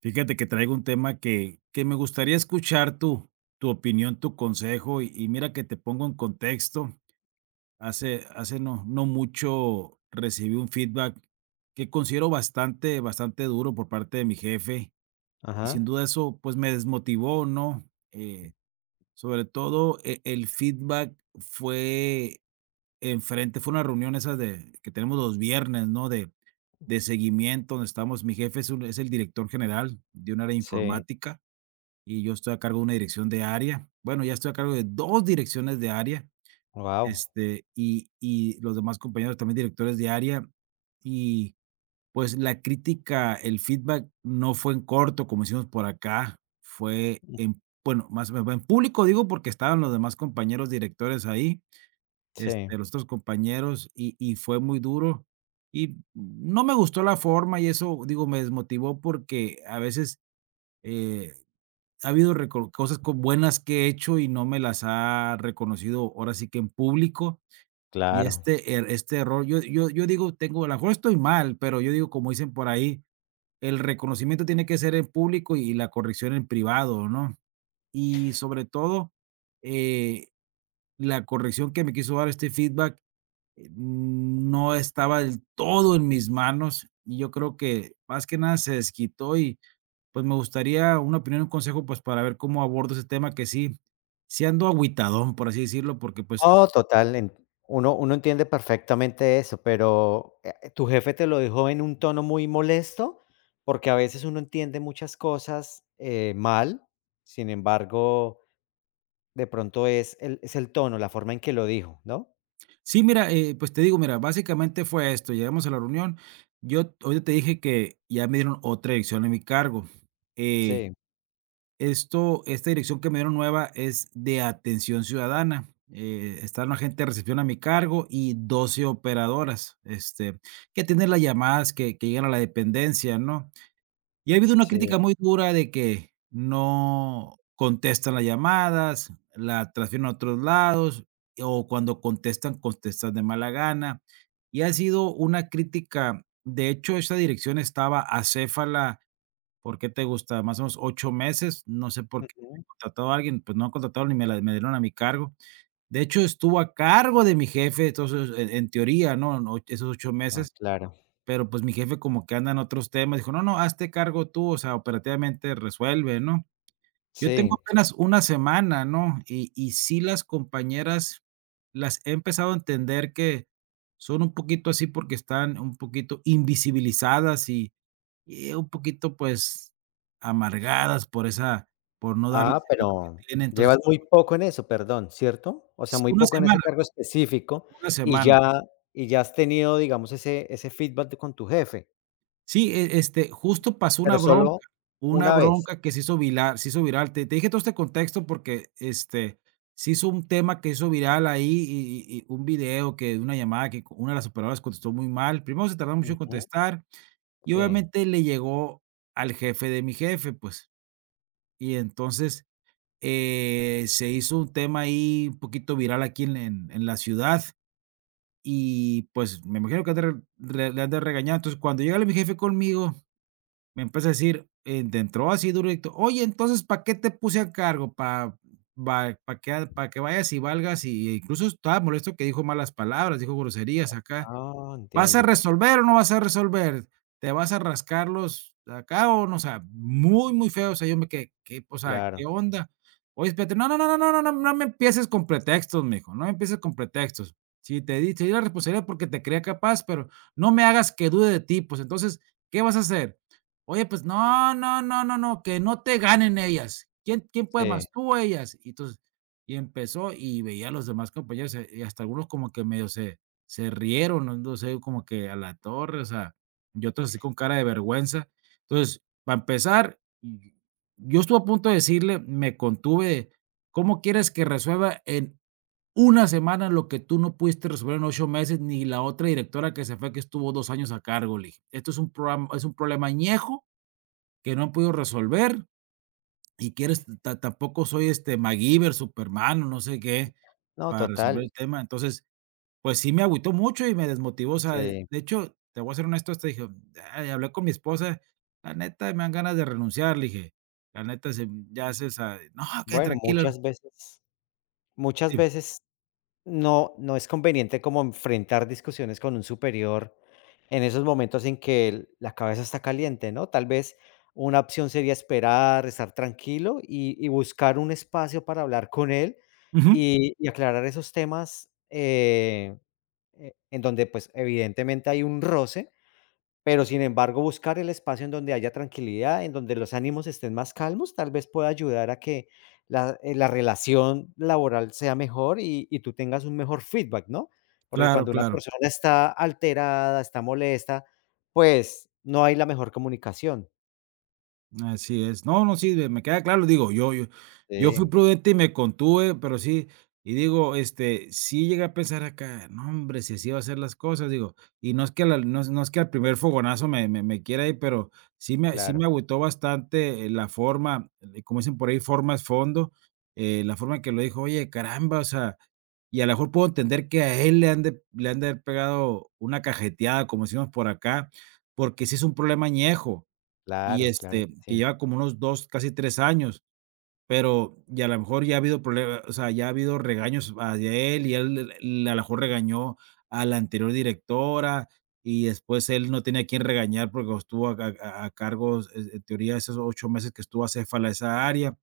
Fíjate que traigo un tema que me gustaría escuchar tu opinión, tu consejo, y mira que te pongo en contexto. Hace no mucho recibí un feedback que considero bastante duro por parte de mi jefe, y sin Ajá, duda eso pues me desmotivó, ¿no? Eh, Sobre todo el feedback fue enfrente, fue una reunión esas de, que tenemos los viernes, ¿no? De seguimiento, donde estamos, mi jefe es, es el director general de un área sí, informática y yo estoy a cargo de una dirección de área. Bueno, ya estoy a cargo de 2 direcciones de área, guau. Y los demás compañeros también directores de área. Y, pues, la crítica, el feedback no fue en corto, como decimos por acá, fue Mm, en bueno, más me va en público, digo, porque estaban los demás compañeros directores ahí, sí, los otros compañeros, y fue muy duro. Y no me gustó la forma y eso, digo, me desmotivó porque a veces, eh, ha habido reco cosas co buenas que he hecho y no me las ha reconocido, ahora sí que en público, y claro. este er este error, yo digo, tengo a lo mejor estoy mal, pero yo digo, como dicen por ahí, el reconocimiento tiene que ser en público y la corrección en privado, ¿no? Y sobre todo, eh, la corrección que me quiso dar este feedback, no estaba del todo en mis manos, y yo creo que más que nada se desquitó y pues me gustaría una opinión, un consejo, pues para ver cómo abordo ese tema que sí, sí ando agüitadón, por así decirlo, porque pues No, total, en uno entiende perfectamente eso, pero, ¿tu jefe te lo dijo en un tono muy molesto? Porque a veces uno entiende muchas cosas, mal, sin embargo, de pronto es el tono, la forma en que lo dijo, ¿no? sí, mira, pues te digo, mira, básicamente fue esto, llegamos a la reunión, yo hoy te dije que ya me dieron otra dirección en mi cargo. Eh, Sí, esta dirección que me dieron nueva es de atención ciudadana. Está una agente de recepción a mi cargo y 12 operadoras, que tienen las llamadas que llegan a la dependencia, ¿no? Y ha habido una crítica sí. muy dura de que no contestan las llamadas, la transfieren a otros lados, o cuando contestan, contestan de mala gana. Y ha sido una crítica, de hecho, esa dirección estaba acéfala, ¿por qué te gusta? Más o menos 8 meses, no sé por qué no Ujú. he contratado a alguien, pues no han contratado ni me dieron a mi cargo. De hecho, estuvo a cargo de mi jefe, entonces, en teoría, ¿no? No, esos ocho Ah, meses. claro. Pero, pues, mi jefe como que anda en otros temas, dijo: "No, no, hazte cargo tú, o sea, operativamente resuelve", ¿no? Yo Sí. tengo apenas una semana, ¿no? Y sí las compañeras las he empezado a entender que son un poquito así porque están un poquito invisibilizadas y un poquito, pues, amargadas por esa por no darles Ah, el valor que pero tienen. llevas Entonces, muy poco en eso, perdón, ¿cierto? O sea, s muy una poco en ese semana, cargo específico una y semana. ya y ya has tenido, digamos, ese feedback de con tu jefe, Sí, este, justo pasó pero solo una una vez. bronca que se hizo viral, se hizo viral. Te dije todo este contexto porque, se hizo un tema que hizo viral ahí y un video que de una llamada que una de las operadoras contestó muy mal. Primero se tardó mucho en Ujú, contestar y sí. obviamente le llegó al jefe de mi jefe, pues, y entonces, se hizo un tema ahí un poquito viral aquí en en la ciudad y, pues, me imagino que ha de le han de regañar. Entonces, cuando llega mi jefe conmigo me empieza a decir, de entró así duro y directo: "Oye, entonces, ¿para qué te puse a cargo? ¿Para para que vayas y valgas?". Y e incluso estaba molesto que dijo malas palabras, dijo groserías acá. Ah, ¿Vas a entiendo. resolver o no vas a resolver? ¿Te vas a rascar los acá o no? O sea, muy, muy feo. O sea, yo me quedé, ¿qué? O sea, ¿qué Claro, onda? Oye, espérate, no, no, no, no, no, no, no, no me empieces con pretextos, mijo, no me empieces con pretextos. Si te di, te di la responsabilidad porque te creía capaz, pero no me hagas que dude de ti, pues entonces, ¿qué vas a hacer? Oye, pues no, no, no, no, no, que no te ganen ellas. ¿Quién, quién puede sí. más? Tú o ellas. Y entonces, y empezó y veía a los demás compañeros, y hasta algunos como que medio se rieron, ¿no? Entonces, yo como que a la torre, o sea, yo todo así con cara de vergüenza. Entonces, para empezar, y yo estuve a punto de decirle, me contuve, de, ¿cómo quieres que resuelva en una semana lo que tú no pudiste resolver en 8 meses, ni la otra directora que se fue, que estuvo 2 años a cargo? Le dije, esto es un, programa, es un problema añejo que no han podido resolver y quieres, tampoco soy este MacGyver, Superman, o no sé qué, No, para total, resolver el tema. Entonces, pues sí me agüitó mucho y me desmotivó, o sea, de sí. hecho, te voy a ser honesto, hasta dije, ay, hablé con mi esposa, la neta me dan ganas de renunciar, le dije, la neta se ya se sa no, que Bueno, tranquilo. muchas veces muchas Sí. veces no, no es conveniente como enfrentar discusiones con un superior en esos momentos en que la cabeza está caliente, ¿no? Tal vez una opción sería esperar, estar tranquilo y buscar un espacio para hablar con él Ujú. Y aclarar esos temas en donde pues evidentemente hay un roce, pero, sin embargo, buscar el espacio en donde haya tranquilidad, en donde los ánimos estén más calmos, tal vez pueda ayudar a que la la relación laboral sea mejor y tú tengas un mejor feedback, ¿no? Porque Claro, cuando una claro. persona está alterada, está molesta, pues, no hay la mejor comunicación. Así es. No, no, sí, me queda claro, digo, yo fui Sí, prudente y me contuve, pero sí, y digo, sí llegué a pensar acá, no, hombre, si así va a ser las cosas, digo, y no es que la no es no es que al primer fogonazo me quiera ir, pero sí me sí claro. me agüitó bastante, la forma, como dicen por ahí, forma es fondo, la forma en que lo dijo, oye, caramba, o sea, y a lo mejor puedo entender que a él le han de haber pegado una cajeteada, como decimos por acá, porque sí es un problema añejo. Y, Claro, claro que que sí, lleva como unos 2 casi 3 años, pero y a lo mejor ya ha habido problemas, o sea, ya ha habido regaños hacia él, y él l a lo mejor regañó a la anterior directora, y después él no tenía a quién regañar porque estuvo a cargo, en teoría, esos 8 meses que estuvo acéfala de esa área,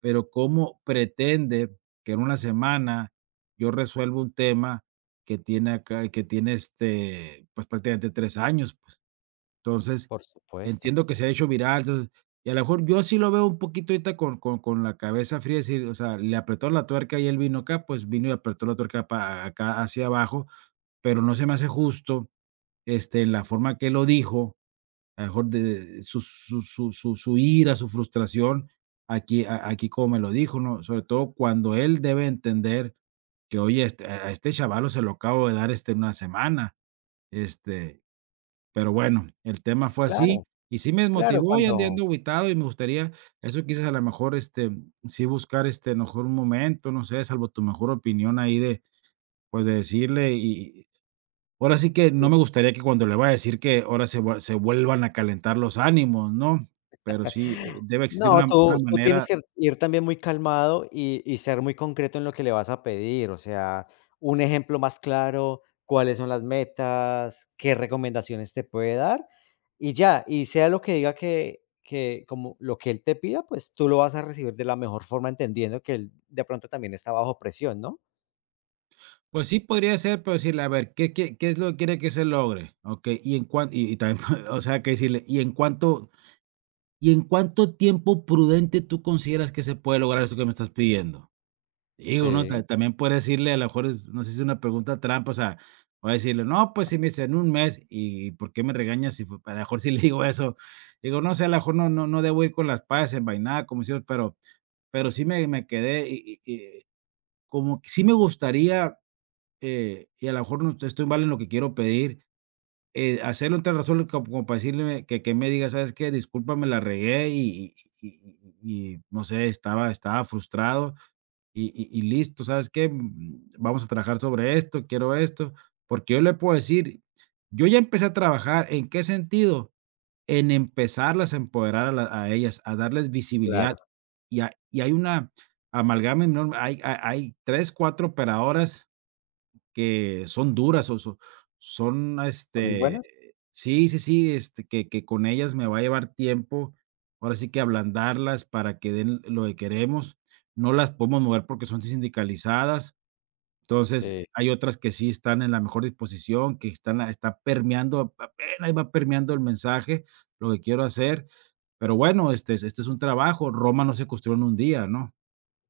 pero, ¿cómo pretende que en una semana yo resuelva un tema que tiene acá, que tiene, pues, prácticamente 3 años? Pues. Entonces, por supuesto. entiendo que se ha hecho viral, entonces, y a lo mejor yo sí lo veo un poquito ahorita con con la cabeza fría, decir, o sea, le apretó la tuerca y él vino acá, pues, vino y apretó la tuerca para acá hacia abajo, pero no se me hace justo, la forma que lo dijo, a lo mejor de su ira, su frustración, aquí a aquí como me lo dijo, ¿no? Sobre todo cuando él debe entender que, oye, a este chavalo se lo acabo de dar, en una semana, este pero bueno, el tema fue así, Claro, y sí me claro, desmotivó y andé cuando ando agüitado, y me gustaría eso quizás a lo mejor, sí buscar, a lo mejor un momento, no sé, salvo tu mejor opinión ahí de, pues, de decirle y ahora sí que no me gustaría que cuando le vaya a decir que ahora se vuelvan a calentar los ánimos, ¿no? Pero sí, debe existir no, una tú tienes manera, que ir también muy calmado y ser muy concreto en lo que le vas a pedir, o sea, un ejemplo más claro, cuáles son las metas, qué recomendaciones te puede dar y ya, y sea lo que diga, que como lo que él te pida, pues tú lo vas a recibir de la mejor forma, entendiendo que él de pronto también está bajo presión, ¿no? pues sí, podría ser, pero decirle: "A ver, ¿qué es lo que quiere que se logre?". Okey, y en cuan y también, o sea, que decirle: "¿Y en cuánto tiempo prudente tú consideras que se puede lograr eso que me estás pidiendo? Digo, ¿no?". Ta Sí, También puedes decirle, a lo mejor es, no sé si es una pregunta trampa, o sea, voy a decirle: "No, pues, si me dice en un mes, ¿y por qué me regañas si fue?". A lo mejor si le digo eso, digo, no sé, a lo mejor no debo ir con las patas envainadas, como decimos, pero sí me quedé, y como que sí me gustaría, y a lo mejor no estoy mal en lo que quiero pedir, hacerlo entre razón, como para decirle que me diga: "¿Sabes qué? Discúlpame, la regué y no sé, estaba frustrado y listo, ¿sabes qué? Vamos a trabajar sobre esto, quiero esto", porque yo le puedo decir, yo ya empecé a trabajar, ¿en qué sentido? En empezarlas a empoderar a ellas, a darles visibilidad. claro, Y hay una amalgama enorme, hay 3 4 operadoras que son duras, o so son, son muy buenas. sí, sí, sí, que con ellas me va a llevar tiempo, ahora sí que ablandarlas para que den lo que queremos. No las podemos mover porque son sindicalizadas. Entonces, Sí, hay otras que sí están en la mejor disposición, que está permeando, apenas va permeando el mensaje, lo que quiero hacer. Pero bueno, es este es un trabajo, Roma no se construyó en un día, ¿no?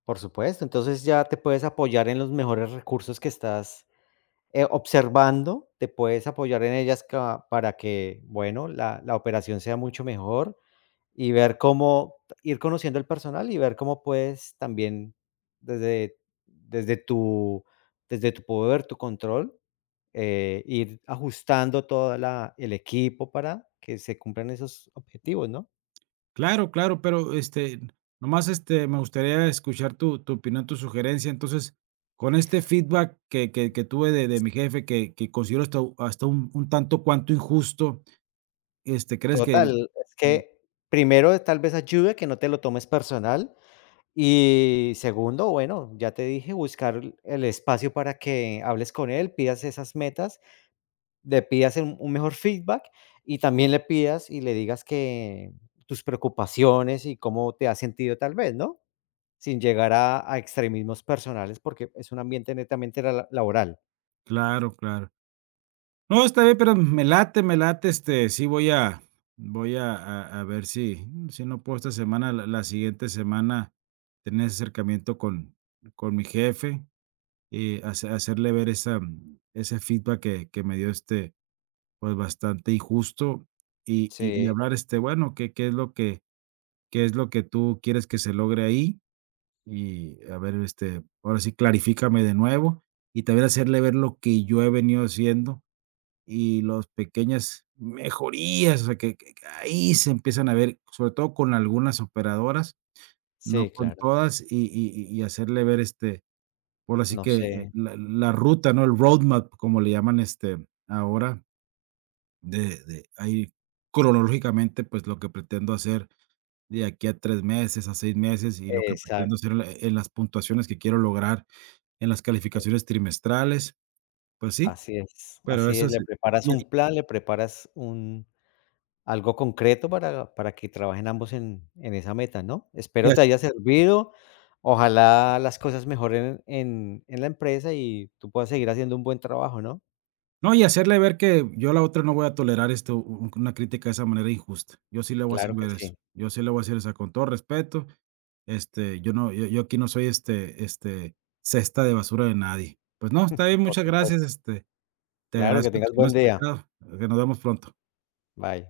por supuesto, entonces ya te puedes apoyar en los mejores recursos que estás observando, te puedes apoyar en ellas ca para que, bueno, la operación sea mucho mejor y ver cómo ir conociendo el personal y ver cómo puedes también desde desde tu desde tu poder, tu control, ir ajustando toda la el equipo para que se cumplan esos objetivos, ¿no? Claro, claro, pero, nomás, me gustaría escuchar tu opinión, tu sugerencia. Entonces, con este feedback que tuve de mi jefe, que considero hasta un tanto cuanto injusto, ¿crees que? Total, es que primero tal vez ayude que no te lo tomes personal. Y segundo, bueno, ya te dije, buscar el espacio para que hables con él, pidas esas metas, le pidas un mejor feedback y también le pidas y le digas que tus preocupaciones y cómo te has sentido tal vez, ¿no? Sin llegar a extremismos personales, porque es un ambiente netamente laboral. Claro, claro. No, está bien, pero me late, sí voy a ver, si no puedo esta semana, la siguiente semana tener ese acercamiento con mi jefe y hacerle ver esa ese feedback que me dio, pues, bastante injusto. Y Sí, hablar, bueno, qué qué es lo que qué es lo que tú quieres que se logre ahí, y a ver, ahora sí, clarifícame de nuevo, y también hacerle ver lo que yo he venido haciendo, y los pequeñas mejorías, o sea, que ahí se empiezan a ver, sobre todo con algunas operadoras, sí, no con claro. todas, y hacerle ver, por así No que, sé. La ruta, ¿no? El roadmap, como le llaman, ahora, de ahí cronológicamente, pues, lo que pretendo hacer de aquí a 3 meses, a 6 meses, y lo que pretendo Exacto. hacer en las puntuaciones que quiero lograr en las calificaciones trimestrales, pues sí, Así es. pero Así eso es. Le sí. preparas Y un plan, le preparas un algo concreto para que trabajen ambos en esa meta, ¿no? y Espero ha te haya servido. Ojalá las cosas mejoren en la empresa y tú puedas seguir haciendo un buen trabajo, ¿no? no, y hacerle ver que yo a la otra no voy a tolerar esto, u una crítica de esa manera injusta. Yo sí le voy a hacer Claro que ver eso. sí, Yo sí le voy a hacer, o con todo respeto, yo no, yo aquí no soy, cesta de basura de nadie. Pues no, está bien, por muchas gracias. supuesto. Te Claro, que agradezco tengas que me buen has día. escuchado, que nos vemos pronto. Bye.